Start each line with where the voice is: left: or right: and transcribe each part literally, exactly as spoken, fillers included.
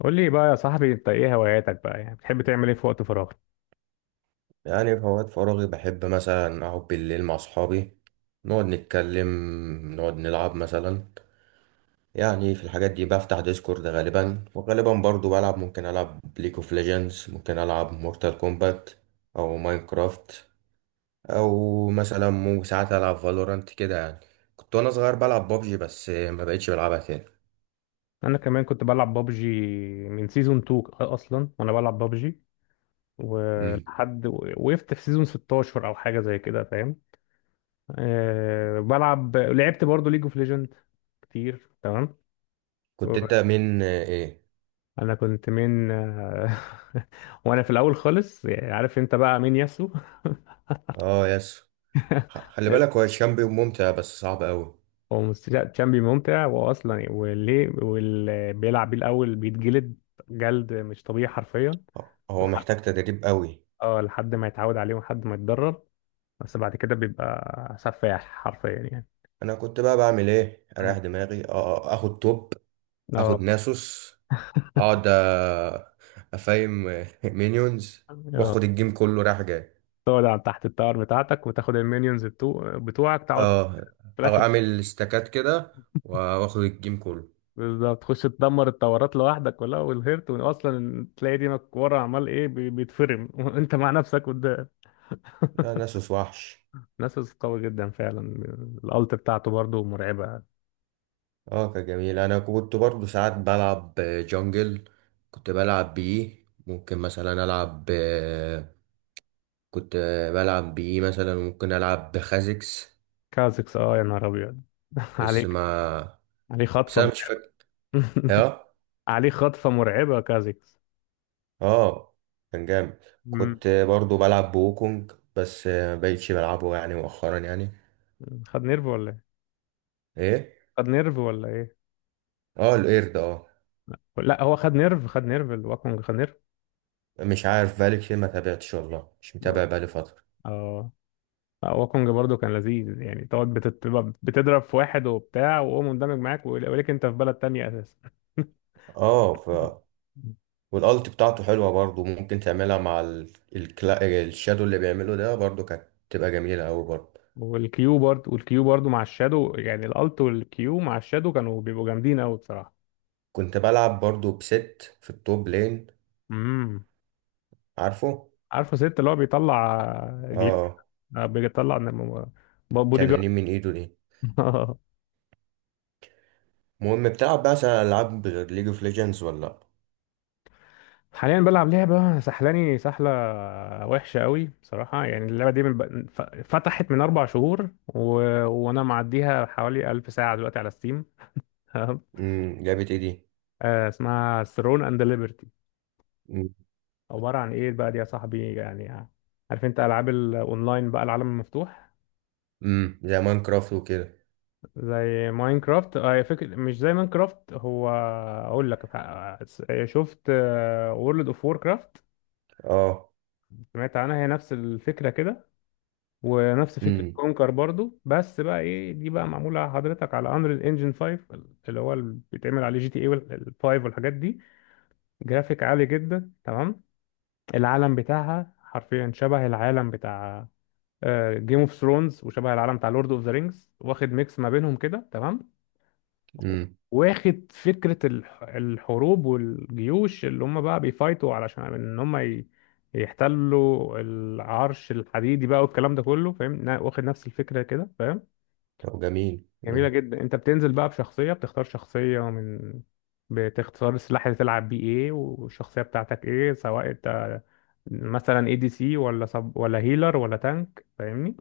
left: قول لي بقى يا صاحبي، انت ايه هواياتك بقى؟ يعني بتحب تعمل ايه في وقت فراغك؟
right: يعني في أوقات فراغي بحب مثلا أقعد بالليل مع أصحابي، نقعد نتكلم، نقعد نلعب مثلا. يعني في الحاجات دي بفتح ديسكورد غالبا، وغالبا برضو بلعب. ممكن ألعب ليج اوف ليجندز، ممكن ألعب مورتال كومبات أو ماينكرافت، أو مثلا مو ساعات ألعب فالورانت كده يعني. كنت وأنا صغير بلعب بابجي بس ما بقتش بلعبها تاني.
left: انا كمان كنت بلعب بابجي، من سيزون اتنين اصلا وانا بلعب بابجي،
right: مم.
left: ولحد وقفت في سيزون ستة عشر او حاجه زي كده، فاهم. أه، بلعب، لعبت برضه ليج اوف ليجند كتير، تمام.
right: كنت أنت من إيه؟
left: انا كنت من وانا في الاول خالص، يعني عارف انت بقى مين؟ ياسو.
right: آه يس. خ- خلي بالك هو الشامبيون ممتع بس صعب أوي.
left: هو مست- لا، تشامبي ممتع واصلا وليه، واللي بيلعب بيه الاول بيتجلد جلد مش طبيعي حرفيا.
right: هو
left: لحد،
right: محتاج تدريب أوي.
left: اه، لحد ما يتعود عليه ولحد ما يتدرب، بس بعد كده بيبقى سفاح حرفيا يعني.
right: انا كنت بقى بعمل ايه اريح
left: مم.
right: دماغي. اه. آه، اخد توب،
left: اه.
right: اخد ناسوس، اقعد، آه، افايم مينيونز،
left: اه،
right: واخد الجيم كله رايح جاي.
left: تقعد على تحت التاور بتاعتك وتاخد المينيونز بتو... بتوعك، تقعد
right: اه.
left: في
right: أو
left: الاخر.
right: اعمل استكات كده، واخد الجيم كله.
left: بالظبط، تخش تدمر التورات لوحدك كلها والهيرت، واصلا تلاقي دينك ورا عمال ايه بي- بيتفرم وانت مع نفسك قدام.
right: ده ناسوس وحش.
left: ناسوس قوي جدا فعلا. الالت بتاعته برضو مرعبة.
right: اه كان جميل. انا كنت برضو ساعات بلعب جونجل، كنت بلعب بيه ممكن مثلا العب، آه، كنت بلعب بيه مثلا ممكن العب بخازكس.
left: كازكس، اه يا نهار ابيض
right: بس
left: عليك.
right: ما
left: عليه
right: بس
left: خطفه
right: انا مش
left: مرعبه.
right: فاكر.
left: عليه خطفه مرعبه كازكس.
right: اه كان جامد.
left: مم.
right: كنت برضو بلعب بوكونج بس، آه، مبقتش بلعبه يعني مؤخرا يعني.
left: خد نيرف ولا ايه؟
right: ايه.
left: خد نيرف ولا ايه؟
right: اه القرد اه.
left: لا هو خد نيرف، خد نيرف، الواكونج خد نيرف.
right: مش عارف، بقالي كتير ما تابعتش والله، مش
left: مم.
right: متابع بقالي فترة.
left: اه. لا، واكونج برضو كان لذيذ، يعني تقعد بتت... بتضرب في واحد وبتاع وهو مندمج معاك ولكن انت في بلد تانية اساسا.
right: اه. ف والالت بتاعته حلوة برضو، ممكن تعملها مع ال... الكلا... الشادو اللي بيعمله ده برضو، كانت تبقى جميلة اوي برضو.
left: والكيو برضو، والكيو برضو مع الشادو، يعني الالت والكيو مع الشادو كانوا بيبقوا جامدين قوي بصراحه.
right: كنت بلعب برضو بست في التوب لين.
left: امم.
right: عارفه.
left: عارفه. ست اللي هو بيطلع جيوب.
right: اه.
left: آه، بيطلع نم- بودي جارد.
right: تنانين من ايده دي. المهم، بتلعب بقى العاب غير ليج اوف ليجندز ولا لأ؟
left: حاليا بلعب لعبة سحلاني سحلة وحشة قوي بصراحة. يعني اللعبة دي من ب... ف- فتحت من أربع شهور و... وأنا معديها حوالي ألف ساعة دلوقتي على ستيم. تمام؟
right: امم، لعبة ايه دي؟
left: آه، اسمها ثرون أند ليبرتي. عبارة عن إيه بقى دي يا صاحبي يعني؟ عارف أنت ألعاب الأونلاين بقى؟ العالم المفتوح،
right: امم، زي ماينكرافت وكده.
left: زي ماينكرافت. اه فكرة، مش زي ماينكرافت، هو اقول لك ح- شفت وورلد اوف ووركرافت؟
right: اه.
left: سمعت عنها، هي نفس الفكرة كده، ونفس فكرة
right: امم.
left: كونكر برضو. بس بقى ايه دي بقى؟ معمولة حضرتك على انريل انجن خمسة، اللي هو اللي بيتعمل عليه جي تي اي والخمسة والحاجات دي. جرافيك عالي جدا، تمام. العالم بتاعها حرفيا شبه العالم بتاع جيم اوف ثرونز، وشبه العالم بتاع لورد اوف ذا رينجز، واخد ميكس ما بينهم كده، تمام.
right: امم.
left: واخد فكرة الح- الحروب والجيوش اللي هم بقى بيفايتوا علشان ان هم ي- يحتلوا العرش الحديدي بقى والكلام ده كله، فاهم؟ نا- واخد نفس الفكرة كده، فاهم.
right: طب جميل.
left: جميلة
right: مم.
left: جدا. انت بتنزل بقى بشخصية، بتختار شخصية من، بتختار السلاح اللي تلعب بيه ايه والشخصية بتاعتك ايه، سواء انت مثلا اي دي سي ولا سب ولا هيلر ولا تانك، فاهمني.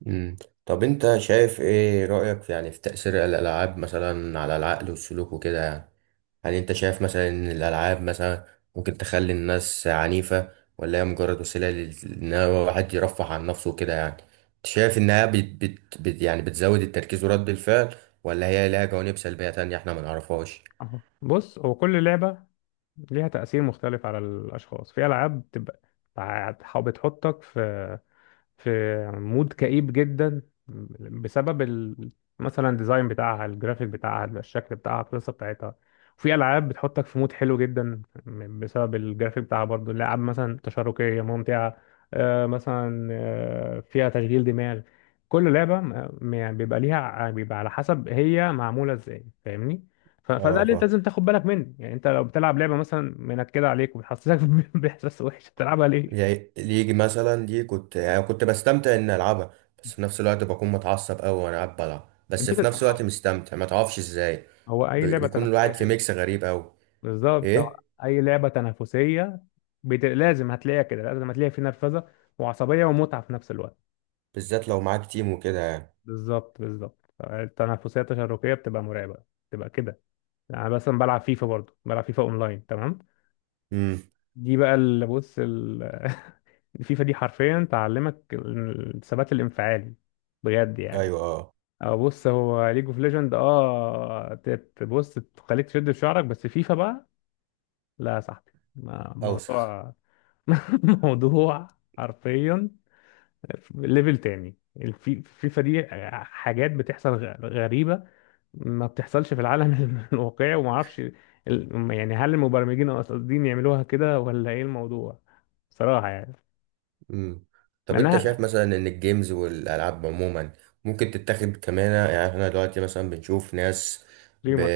right: مم. طب انت شايف، ايه رأيك في يعني في تأثير الألعاب مثلا على العقل والسلوك وكده يعني؟ هل انت شايف مثلا ان الألعاب مثلا ممكن تخلي الناس عنيفة، ولا هي مجرد وسيلة لل- ان هو واحد يرفه عن نفسه وكده يعني؟ انت شايف انها بت بت بت يعني بتزود التركيز ورد الفعل، ولا هي لها جوانب سلبية تانية احنا ما نعرفهاش؟
left: أهو. بص، هو كل لعبة ليها تأثير مختلف على الأشخاص. في ألعاب بتبقى بتع- بتحطك في في مود كئيب جدا بسبب ال... مثلا الديزاين بتاعها، الجرافيك بتاعها، الشكل بتاعها، القصه بتاعتها. وفي العاب بتحطك في مود حلو جدا بسبب الجرافيك بتاعها برضو. الالعاب مثلا تشاركيه ممتعه، آه، مثلا آه، فيها تشغيل دماغ. كل لعبه م- م- يعني بيبقى ليها، بيبقى على حسب هي معموله ازاي، فاهمني. ف- فده اللي انت
right: اه.
left: لازم تاخد بالك منه، يعني انت لو بتلعب لعبه مثلا منكده عليك وبتحسسك باحساس وحش، تلعبها ليه؟
right: يعني ليجي مثلا دي كنت يعني كنت بستمتع اني العبها. بس في نفس الوقت بكون متعصب قوي وانا قاعد بلعب، بس
left: دي
right: في نفس
left: آه.
right: الوقت مستمتع، ما تعرفش ازاي.
left: هو
right: ب-
left: اي لعبه
right: بيكون
left: تنافسيه
right: الواحد في
left: كده.
right: ميكس غريب قوي.
left: بالظبط، هو
right: ايه.
left: اي لعبه تنافسيه بت... لازم هتلاقيها كده، لازم هتلاقي في نرفزه وعصبيه ومتعه في نفس الوقت.
right: بالذات لو معاك تيم وكده يعني.
left: بالظبط بالظبط، التنافسيه التشاركيه بتبقى مرعبه، بتبقى كده. انا مثلا بلعب فيفا، برضو بلعب فيفا اونلاين، تمام.
right: امم.
left: دي بقى اللي بص ال... فيفا دي حرفيا تعلمك الثبات الانفعالي، بجد يعني.
right: ايوه. اه.
left: اه، بص هو ليج اوف ليجند اه تبص تخليك تشد في شعرك، بس فيفا بقى لا يا صاحبي، ما-
right: اوسخ.
left: موضوع موضوع حرفيا ليفل تاني الفي- الفيفا دي. حاجات بتحصل غ- غريبة ما بتحصلش في العالم الواقعي، وما اعرفش ال- يعني هل المبرمجين قاصدين يعملوها كده ولا ايه الموضوع، صراحة يعني.
right: مم.
left: مع
right: طب انت شايف
left: انها
right: مثلا ان الجيمز والالعاب عموما ممكن تتاخد كمان، يعني احنا دلوقتي مثلا بنشوف ناس ب...
left: ريمر،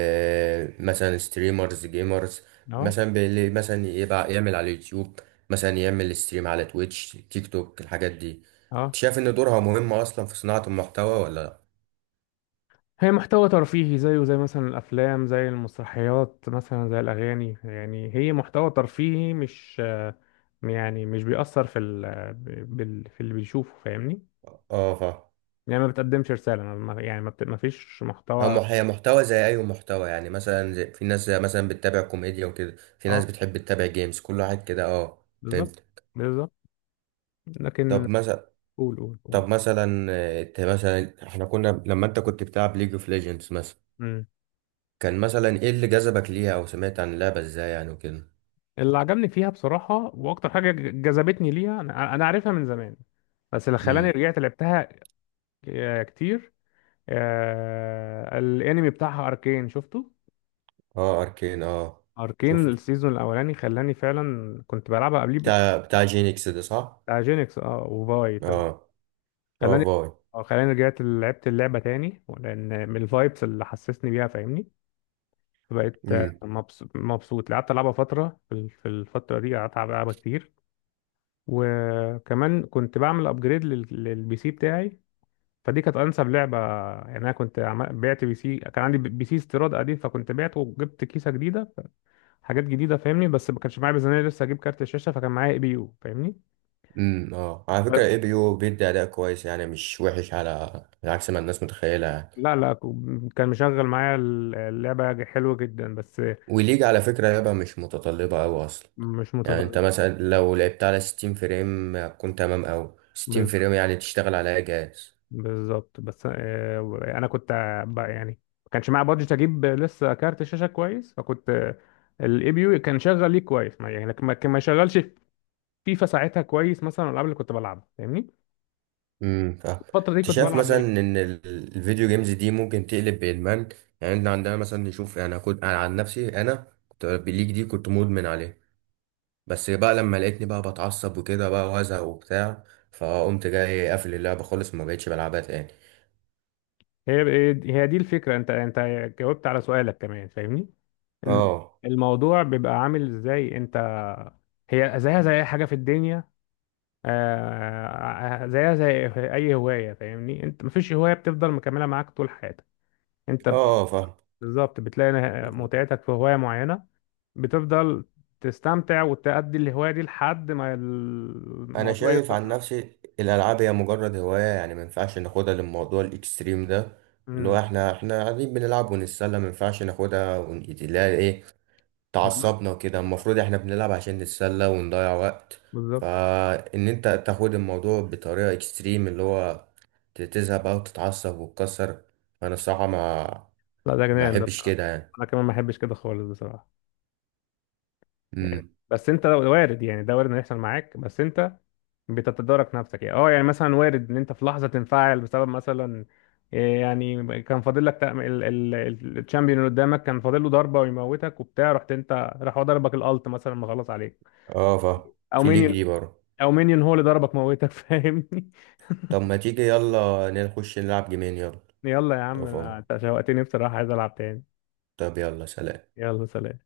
right: مثلا ستريمرز جيمرز،
left: اه.
right: مثلا اللي مثلا يبقى يعمل على اليوتيوب، مثلا يعمل ستريم على تويتش تيك توك الحاجات دي.
left: اه،
right: انت شايف ان دورها مهم اصلا في صناعة المحتوى ولا لا؟
left: هي محتوى ترفيهي زيه زي مثلا الافلام، زي المسرحيات مثلا، زي الاغاني، يعني هي محتوى ترفيهي مش آه، يعني مش بيأثر في ال... بال... في اللي بيشوفه، فاهمني.
right: اه. فا
left: يعني ما بتقدمش رسالة، ما ما- يعني ما, بت... ما فيش
right: هو
left: محتوى.
right: مح- هي محتوى زي اي محتوى يعني، مثلا زي- في ناس زي مثلا بتتابع كوميديا وكده، في
left: اه
right: ناس بتحب تتابع جيمز كل واحد كده. اه
left: بالظبط
right: فهمت.
left: بالظبط، لكن
right: طب مثلا.
left: قول قول قول.
right: طب مثلا آه، انت مثلا احنا كنا لما انت كنت بتلعب ليج اوف ليجندز مثلا،
left: مم.
right: كان مثلا ايه اللي جذبك ليها او سمعت عن اللعبه ازاي يعني وكده؟
left: اللي عجبني فيها بصراحة واكتر حاجة ج- جذبتني ليها، انا أنا عارفها من زمان، بس اللي خلاني
right: امم.
left: رجعت لعبتها ك- كتير آه... الانمي بتاعها اركين، شفته.
right: اه اركين اه.
left: اركين
right: شفته.
left: السيزون الاولاني خلاني فعلا، كنت بلعبها قبليه بت...
right: بتاع بتاع جينكس ده صح.
left: بتاع جينكس اه وفاي، تمام.
right: اه. اه
left: خلاني،
right: فاي.
left: اه خلاني رجعت لعبت اللعبة تاني، لان من الفايبس اللي حسسني بيها، فاهمني. فبقيت
right: امم.
left: مبسوط مبسوط، قعدت العبها فتره، في ال- في الفتره دي قعدت العب- العبها كتير. وكمان كنت بعمل ابجريد للبي سي بتاعي، فدي كانت انسب لعبه. يعني انا كنت عم- بعت بي سي، كان عندي بي سي استيراد قديم، فكنت بعته وجبت كيسه جديده، حاجات جديده، فاهمني. بس ما كانش معايا ميزانيه لسه اجيب كارت الشاشه، فكان معايا اي بي يو، فاهمني.
right: امم. اه، على فكره اي
left: ف-
right: بي يو بيدي اداء كويس يعني، مش وحش على عكس ما الناس متخيله يعني.
left: لا لا، كان مشغل معايا اللعبه حلوه جدا، بس
right: وليج على فكره لعبه مش متطلبه قوي اصلا.
left: مش
right: يعني انت
left: متطور.
right: مثلا لو لعبت على ستين فريم كنت تمام، او ستين فريم يعني تشتغل على اي جهاز.
left: بالظبط، بس آه، انا كنت بقى يعني ما كانش معايا بادجت اجيب لسه كارت شاشه كويس، فكنت الاي بي يو كان شغال ليه كويس ما يعني، لكن ما كان ما يشغلش فيفا ساعتها كويس مثلا الالعاب اللي كنت بلعبها، فاهمني.
right: امم فاهم.
left: الفتره دي
right: انت
left: كنت
right: شايف
left: بلعب
right: مثلا
left: ليه.
right: ان ال- الفيديو جيمز دي ممكن تقلب بادمان؟ يعني احنا عندنا مثلا نشوف، يعني كنت انا عن نفسي، انا كنت بالليج دي كنت مدمن عليه. بس بقى لما لقيتني بقى بتعصب وكده بقى وازهق وبتاع، فقمت جاي قافل اللعبه خالص، ما بقتش بلعبها تاني.
left: هي هي دي الفكره، انت انت جاوبت على سؤالك كمان، فاهمني. ان
right: اه.
left: الموضوع بيبقى عامل ازاي انت، هي زيها زي اي حاجه في الدنيا. آه، آه، زيها زي اي هوايه، فاهمني. انت مفيش هوايه بتفضل مكمله معاك طول حياتك. انت
right: اه فاهم.
left: بالظبط بتلاقي نه- متعتك في هواية معينة، بتفضل تستمتع وتأدي الهواية دي لحد ما
right: انا
left: الموضوع
right: شايف
left: يخلص
right: عن
left: معاك.
right: نفسي الالعاب هي مجرد هوايه يعني، ما ينفعش ناخدها للموضوع الاكستريم ده. اللي هو
left: امم.
right: احنا احنا قاعدين بنلعب ونتسلى، ما ينفعش ناخدها ونقيت- لا ايه، تعصبنا كده. المفروض احنا بنلعب عشان نتسلى ونضيع وقت.
left: بالظبط.
right: فان انت تاخد الموضوع بطريقة اكستريم اللي هو تزهق بقى وتتعصب وتكسر، فانا الصراحة ما
left: لا ده
right: ما
left: جنان ده
right: احبش
left: بصراحة.
right: كده يعني.
left: أنا كمان ما بحبش كده خالص بصراحة. يعني
right: امم.
left: بس أنت لو- وارد، يعني ده وارد إنه يحصل معاك، بس أنت بتتدارك نفسك يعني. أه، يعني مثلا وارد إن أنت في لحظة تنفعل بسبب مثلا إيه، يعني كان فاضل لك تأم- ال- ال- ال- الشامبيون اللي قدامك كان فاضل له ضربة ويموتك وبتاع، رحت أنت راح هو ضربك الألت مثلا مخلص عليك،
right: اه فاهم.
left: او
right: في ليك
left: مينيون.
right: دي برضه.
left: او مينيون هو اللي ضربك موتك، فاهمني.
right: طب ما تيجي يلا نخش نلعب جيمين يلا.
left: يلا يا
right: لو
left: عم، انا
right: فاهم.
left: انت شوقتني بصراحة، عايز العب تاني.
right: طب يلا سلام.
left: يلا سلام.